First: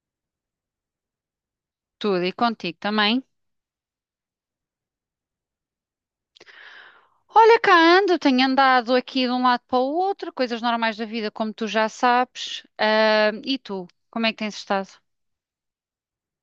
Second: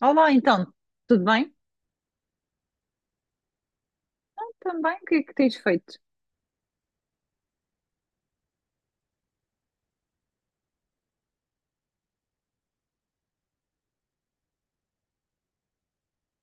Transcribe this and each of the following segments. Olá, então, tudo bem? Tudo e contigo também. Também, o que é que tens feito? Olha cá, tenho andado aqui de um lado para o outro, coisas normais da vida, como tu já sabes. E tu, como é que tens estado?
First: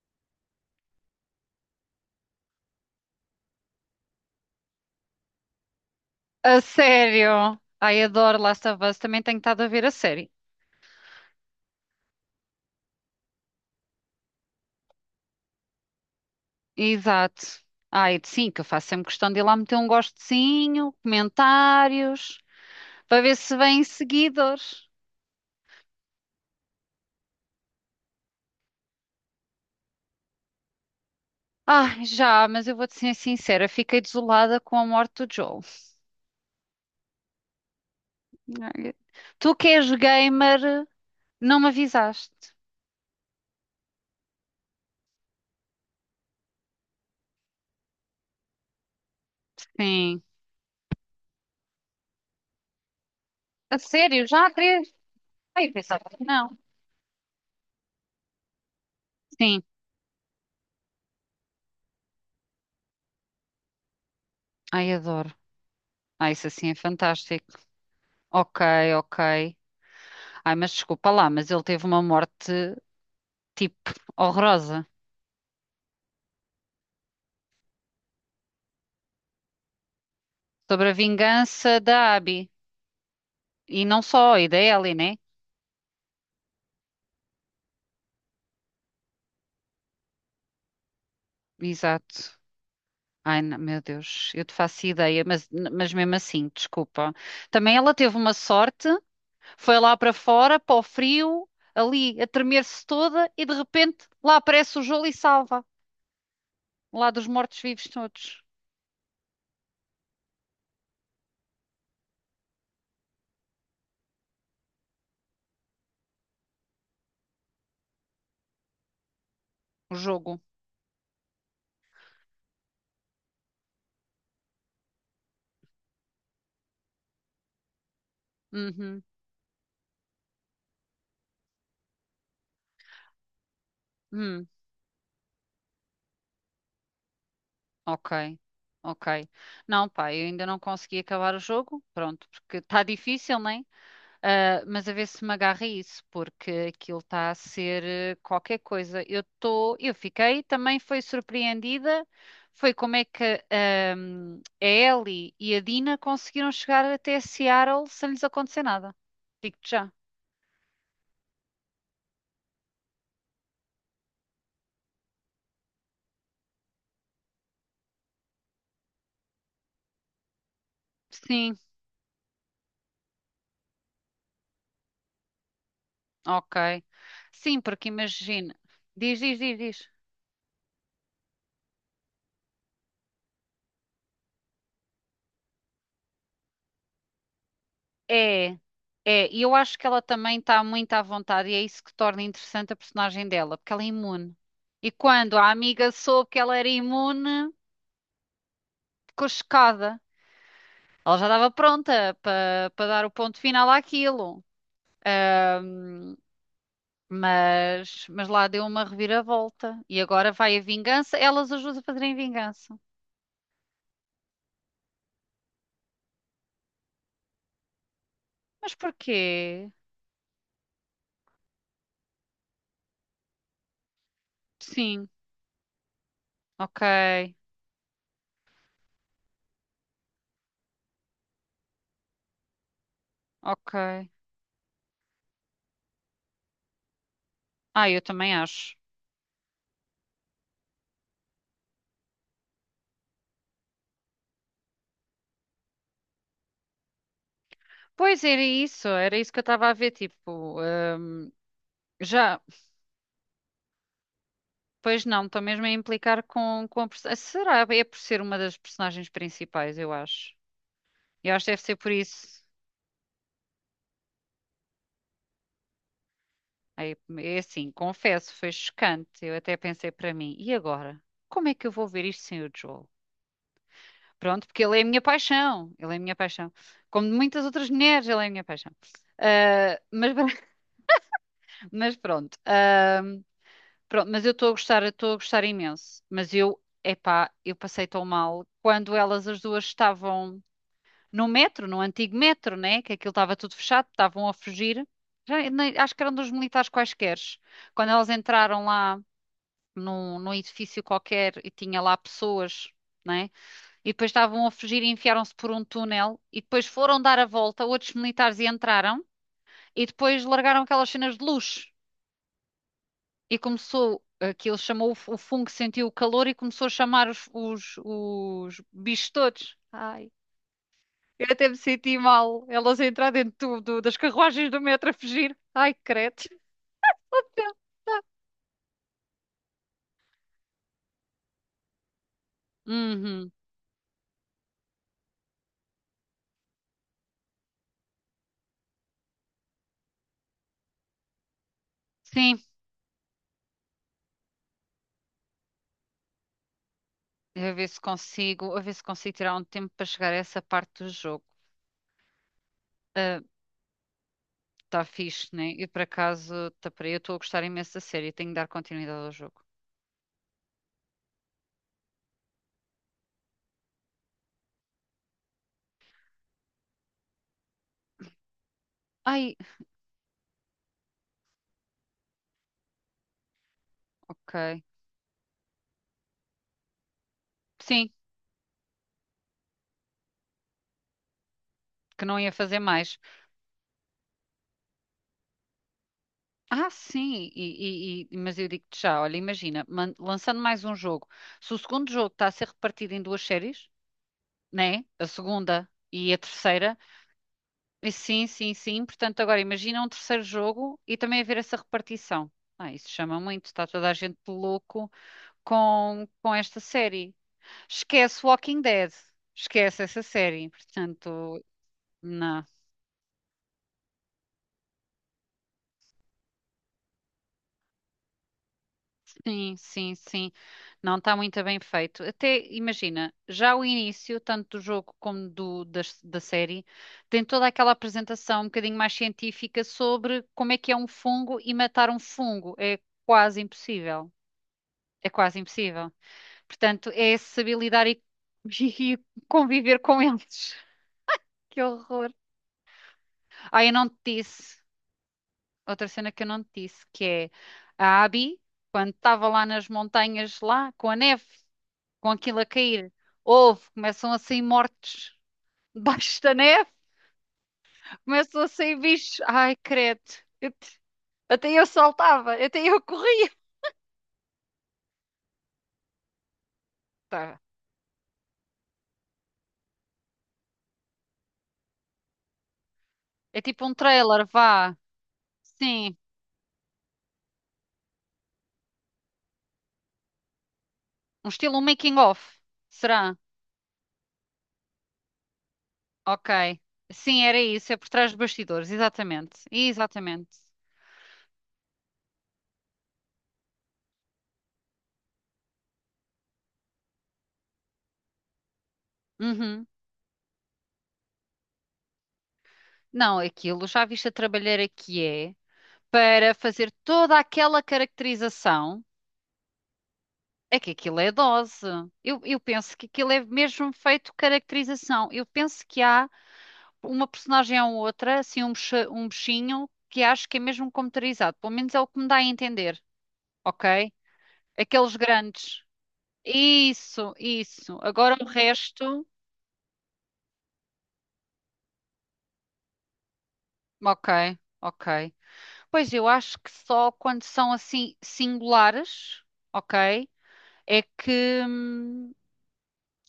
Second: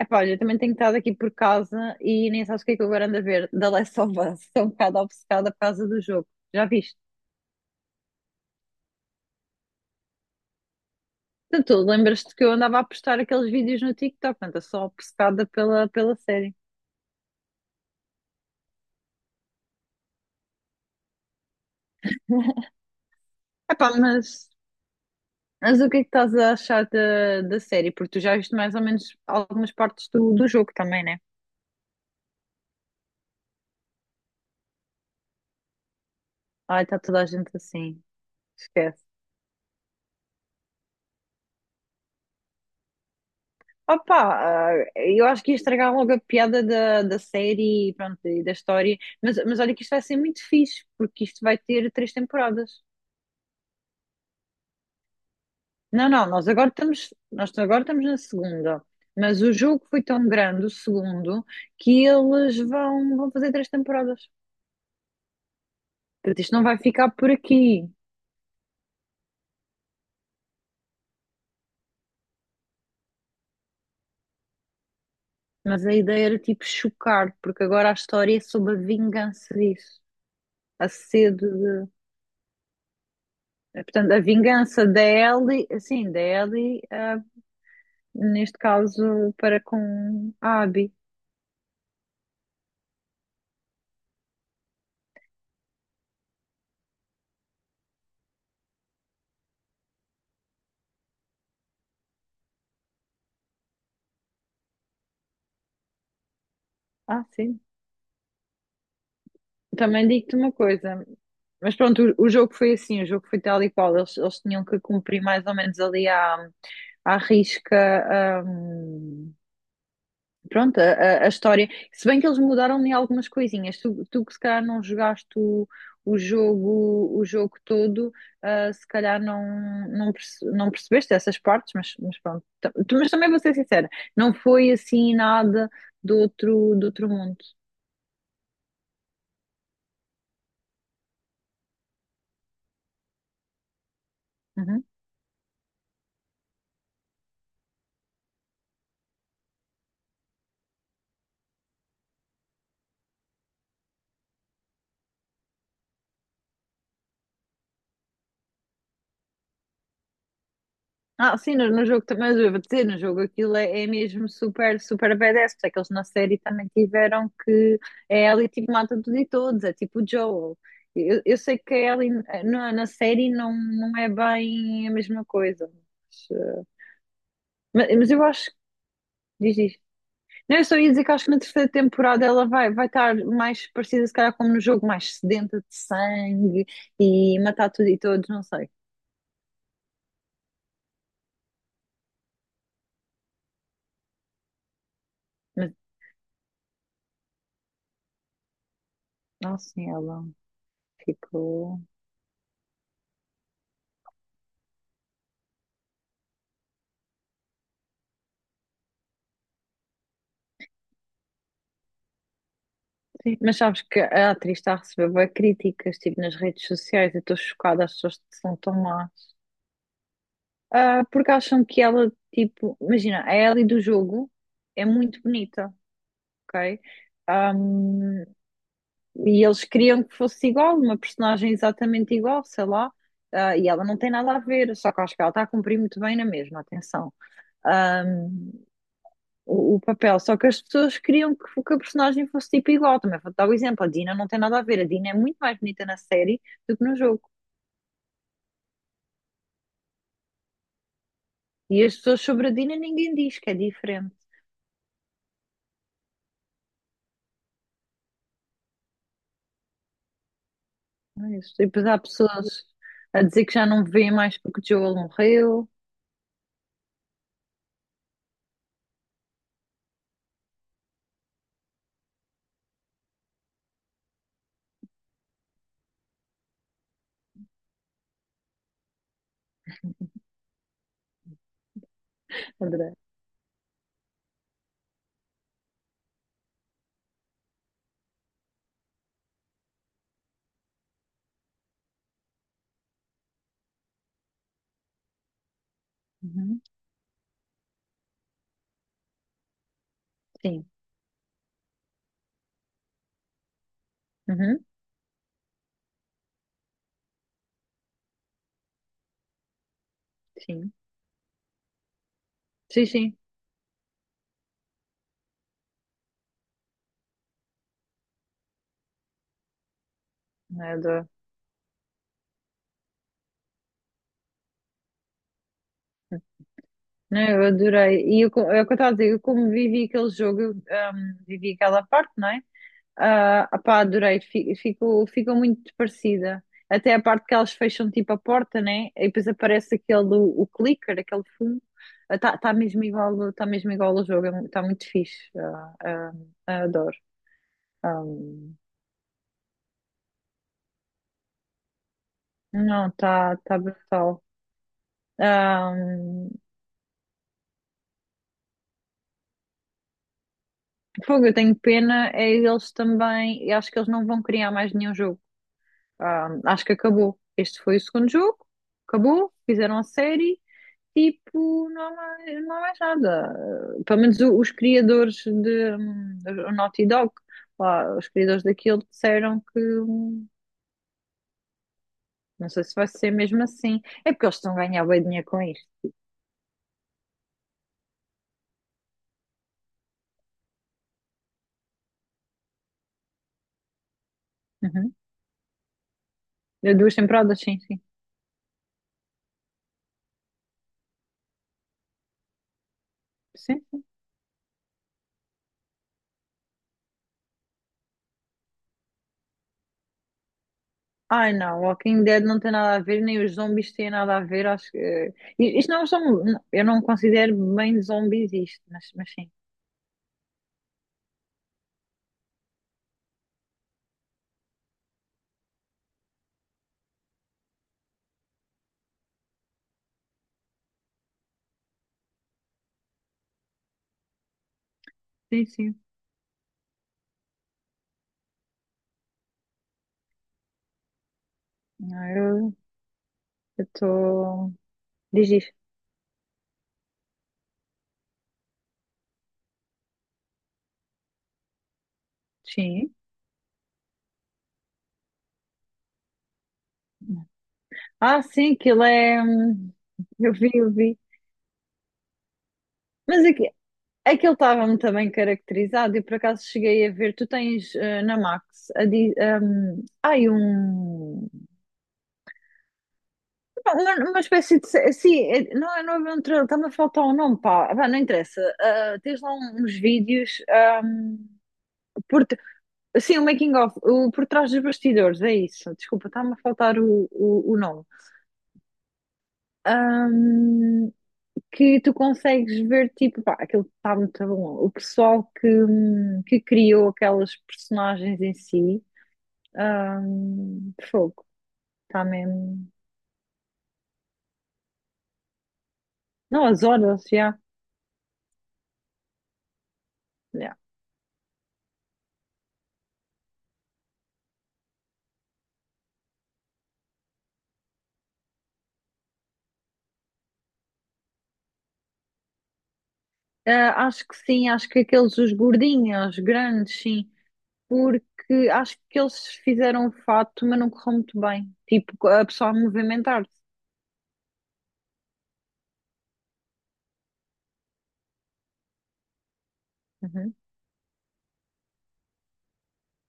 Epá, olha, eu também tenho estado aqui por casa e nem sabes o que é que eu agora ando a ver. The Last of Us, estou um bocado obcecada por causa do jogo, A já viste? sério? Ai, adoro Last of Us, também tenho estado a ver a série. Portanto, tu lembras-te que eu andava a postar aqueles vídeos no TikTok, portanto, eu sou obcecada pela série. Exato. Ai, sim, que eu faço sempre questão de ir lá meter um gostezinho, comentários, para ver se vêm Epá, seguidores. mas o que é que estás a achar da série? Porque tu já viste mais ou menos algumas partes do jogo também, né? Ai, já, mas eu vou-te ser sincera, fiquei desolada com a morte do Joel. Ai, está toda a gente assim, Ai, esquece. tu que és gamer, não me avisaste. Opa, eu acho que ia estragar logo a piada da série e pronto, e da história, mas olha que isto vai ser Sim. muito fixe, porque isto vai ter três temporadas. A sério, já há três? Ai, eu pensava Não, que não, nós não. agora estamos, nós agora estamos na segunda, mas o Sim, jogo foi tão grande, o segundo, que eles vão fazer três temporadas. ai, adoro. Ai, Portanto, isso isto não assim é vai ficar por fantástico. aqui, Ok, ok. Ai, mas desculpa lá, mas ele teve uma morte, tipo, horrorosa. mas a ideia era tipo chocar, porque agora a história é sobre a vingança disso, a Sobre a sede vingança de... da Abby. E não Portanto, a só, e da vingança Ellie, da né? Ellie, assim, da Ellie neste caso para com a Abi. Exato. Ai, não, meu Deus, eu te faço ideia, mas, mesmo assim, desculpa. Também ela teve uma sorte, foi lá para fora, para o frio, ali, a tremer-se toda, e de repente lá aparece o Joel e salva, lá Ah, dos sim. mortos-vivos todos. Também digo-te uma coisa, mas pronto, o jogo foi assim, o jogo foi tal e qual, eles tinham que cumprir mais ou menos ali à risca, hum, O jogo. pronto, a história. Se bem que eles mudaram em algumas coisinhas. Tu que se calhar não jogaste o jogo todo, ah, se Uhum. calhar não, não percebeste essas partes, mas pronto. Mas também vou ser sincera, não Hum. foi assim nada do outro, do outro mundo. Ok. Ok. Não, pá, eu ainda não consegui acabar o jogo. Pronto, porque está difícil, né? Ah, Uhum. mas a ver se me agarra isso, porque aquilo está a ser qualquer coisa. Eu estou, eu fiquei, também foi surpreendida. Foi como é que a Ellie e a Dina conseguiram chegar até Seattle sem lhes acontecer nada. Digo-te já. Ah, sim, no jogo também, mas eu vou dizer, no jogo aquilo é mesmo super, super badass, porque é que eles na série também tiveram que é a Ellie tipo mata tudo e todos, é tipo o Joel. Eu Sim, sei que a Ellie na na série não é bem a mesma coisa, mas, ok. Sim, porque mas eu acho imagina. que Diz, diz, diz diz, isto. diz. Não, eu só ia dizer que acho que na terceira temporada ela vai estar mais parecida, se calhar, como no jogo, mais sedenta de sangue e matar tudo e todos, não É, sei. é, e eu acho que ela também está muito à vontade e é isso que torna interessante a personagem dela, porque ela é imune. E quando a Mas, amiga soube que ela era imune, ficou nossa, chocada. ela Ela já estava ficou. pronta para dar o ponto final àquilo, mas, lá deu uma reviravolta e agora vai a vingança. Elas ajudam a fazerem vingança. Sim, mas sabes que a atriz está a receber bué críticas, tipo, nas redes sociais, eu estou chocada, as pessoas são Mas tão más. porquê? Ah, porque acham que ela, tipo, imagina, a Ellie do jogo é Sim, muito bonita, ok, ok? Ahm, e eles queriam que fosse igual, uma personagem exatamente igual, sei lá, ah, e ela não ok. tem nada a ver, só que acho que ela está a cumprir muito bem na mesma, atenção. Ah, eu também acho. O papel. Só que as pessoas queriam que a personagem fosse tipo igual. Também vou dar o exemplo: a Dina não tem nada a ver. A Dina é muito mais bonita na série do que no jogo. Pois era isso que eu estava a ver, tipo, E as pessoas já. sobre a Dina ninguém diz que é diferente. Pois não, estou mesmo a implicar com, a personagem. Será? É por ser uma das personagens principais, eu acho. Não Eu é acho que isso? deve E ser depois por há isso. pessoas a dizer que já não vê mais porque o Joel morreu. É, é assim, confesso, foi chocante. Eu até pensei para mim, e agora? Como é que eu vou ver isto sem o Joel? Pronto, porque ele é a minha paixão. Ele é a minha paixão. Como de muitas outras mulheres, ele é a minha paixão. Ah, mas, mas pronto. Adorei. Ah, pronto, mas eu estou a gostar, eu estou a gostar imenso. Mas eu, epá, eu passei tão mal quando elas as duas estavam. No metro, no antigo metro, né? Que aquilo estava tudo fechado, estavam a fugir. Já, acho que eram dos Uhum. militares quaisqueres. Quando elas entraram lá num Sim. edifício qualquer e tinha lá pessoas, né? E depois estavam a Uhum. fugir e enfiaram-se por um túnel e depois foram dar a volta, outros militares e entraram e depois largaram Sim. aquelas cenas de luz Sim, sim. e começou. Aquilo chamou o o fungo, sentiu o calor e começou a chamar os, bichos todos. Ai. Eu adoro. Eu até me senti mal. Elas a entrar dentro do, das carruagens do metro a fugir. Ai, credo. Não, eu adorei. É o que eu estava a dizer, eu como vivi aquele jogo, eu vivi aquela parte, não é? Uhum. Ah, pá, adorei, fico, ficou muito parecida. Até a parte que elas fecham tipo a porta, né? E depois aparece aquele o clicker, aquele fumo. Está tá Sim, tá mesmo igual ao jogo, está muito fixe. Adoro. a ver se Ah, consigo, a ver se consigo tirar um tempo para chegar a essa parte do jogo. não, está tá tá brutal. Está fixe, né? E Ah, por acaso, tá para aí, eu estou a gostar imenso da série, tenho de dar continuidade ao jogo. fogo, eu tenho pena, é eles também. Eu acho que eles não vão criar mais nenhum jogo. Ah, acho que acabou. Este foi o segundo jogo, acabou, Ai, fizeram a série. Tipo, não há mais, não há mais nada. Pelo menos os ok. criadores de o Naughty Dog, Sim, lá, os criadores daquilo disseram que que não ia não fazer sei se vai mais. ser mesmo assim. É porque eles estão a ganhar bem dinheiro com isto. Ah, sim, e- mas eu digo-te já, olha, imagina, lançando mais um jogo. Se o segundo jogo está a ser repartido em duas séries, né? Uhum. A segunda e a terceira. duas temporadas, sim, sim. E sim, sim, sim. Portanto, agora imagina um terceiro jogo e também haver essa repartição. Ah, isso chama muito, está Sim. toda a gente louco com, esta série. Esquece Walking Dead, esquece essa série. Ai Portanto, não, Walking Dead não não, tem nada a ver, nem os zombies têm nada a ver. Acho que. Isto não são. Eu não considero bem zombies isto, mas sim. sim, sim, sim. Não está muito bem feito. Até imagina, já o início, tanto do jogo como do, da série, tem toda aquela apresentação um bocadinho mais científica sobre como é que é um fungo e matar um fungo. É quase impossível. É quase Sim, sim. impossível. Portanto, é saber lidar e, e conviver com eles. Que Não, horror. Eu Ah, eu eu não te estou. disse. Diz isto. Outra cena que eu não te disse, que é a Abby, quando estava lá nas montanhas, lá, com a neve, com aquilo a cair, Sim. houve, começam a sair mortos debaixo da neve, Ah, começam a sim, sair aquilo bichos. é. Ai, credo. Eu Eu vi, eu te- vi. até eu saltava, até eu Mas corria. aqui, aquilo estava muito bem caracterizado e por acaso cheguei a ver. Tu Tá. tens na Max a di- ai, um, É tipo um uma trailer, espécie de. vá. se- Sim, não Sim. é um trailer, está-me a faltar o nome, pá. Vá, não interessa. Ah, tens lá uns vídeos. Um hum, estilo making of. por, t- Será? sim, o making of, o por trás dos bastidores, é isso. Desculpa, está-me a Ok. faltar Sim, era o isso, é nome. por trás dos bastidores, exatamente. Exatamente. Hum, que tu consegues ver, tipo, pá, aquilo está muito bom. O pessoal que criou aquelas personagens em si, Uhum. Fogo, está mesmo. Não, aquilo, já viste a trabalheira que é para Não, as fazer horas, toda já. aquela caracterização. Já. É que aquilo é dose. Eu, penso que aquilo é mesmo feito caracterização. Eu penso que há uma personagem ou outra, assim, um, um bichinho, que acho que é mesmo computarizado. Pelo menos é o que me dá a entender, Ah, ok? acho que sim, acho que Aqueles aqueles, os grandes. gordinhos, os grandes, sim, Isso, isso. Agora o porque acho que resto. eles fizeram o fato, mas não correu muito bem. Tipo, a pessoa a movimentar-se. Ok, ok. Pois eu acho que só quando são assim singulares, ok? Uhum, É que, hum,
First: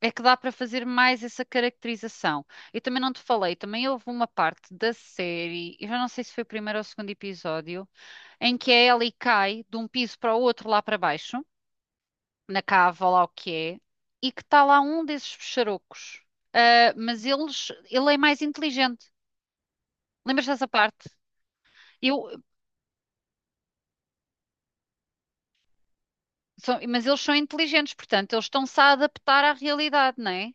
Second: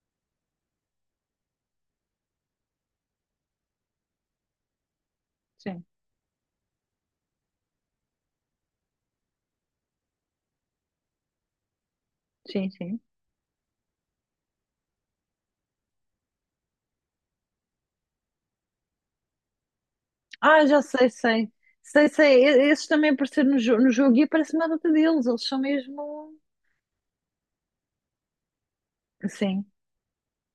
é que dá para fazer mais essa caracterização. Eu também não te falei, também houve uma parte da série, sim, eu já não sei se foi o primeiro ou o segundo episódio, em que a Ellie cai de um piso para o outro lá para baixo, na sim, sim. cava, ou lá o que é, e que está lá um desses pecharocos. Ah, mas eles, ele é mais inteligente. Lembras Ah, dessa já parte? sei, sei. Sei, Eu, sei, esses também apareceram no jogo e aparece uma data deles, eles são mesmo. Mas eles são inteligentes, portanto, eles estão-se a adaptar à Sim, realidade, não é?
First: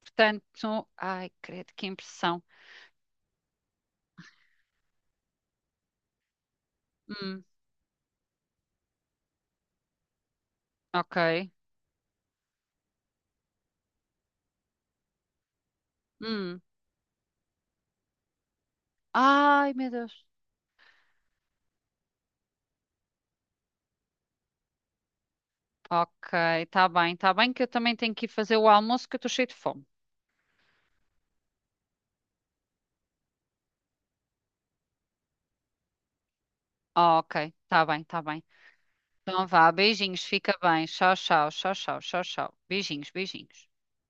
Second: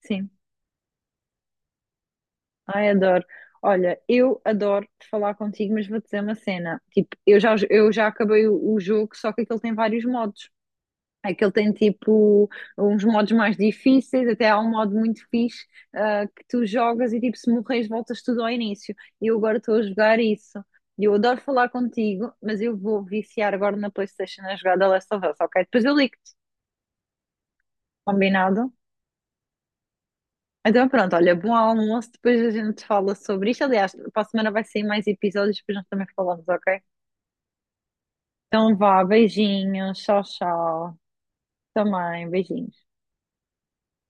sim. Portanto, ai, credo, que impressão. Ai, adoro. Olha, eu adoro falar contigo, mas vou te dizer uma cena. Tipo, Hum, eu já acabei o jogo, só que aquele tem vários modos. ok. Aquele tem tipo uns modos mais difíceis, até há um modo muito fixe, ah, que Hum. tu jogas e tipo, se morres, voltas tudo ao início. E eu agora Ai, estou a meu jogar Deus. isso. E eu adoro falar contigo, mas eu vou viciar agora na PlayStation a jogar The Last of Us, ok? Depois eu Ok, ligo-te, tá bem que eu também tenho que ir fazer o combinado? almoço que eu estou cheio de fome. Então pronto, olha, bom almoço, depois a gente fala sobre isto. Aliás, para a semana vai sair mais episódios, depois nós também falamos, ok? Ok, tá bem, tá bem. Então vá, Então vá, beijinhos, tchau, beijinhos, fica bem. tchau. Tchau, tchau, tchau, tchau, tchau, Também, tchau. beijinhos. Beijinhos, beijinhos.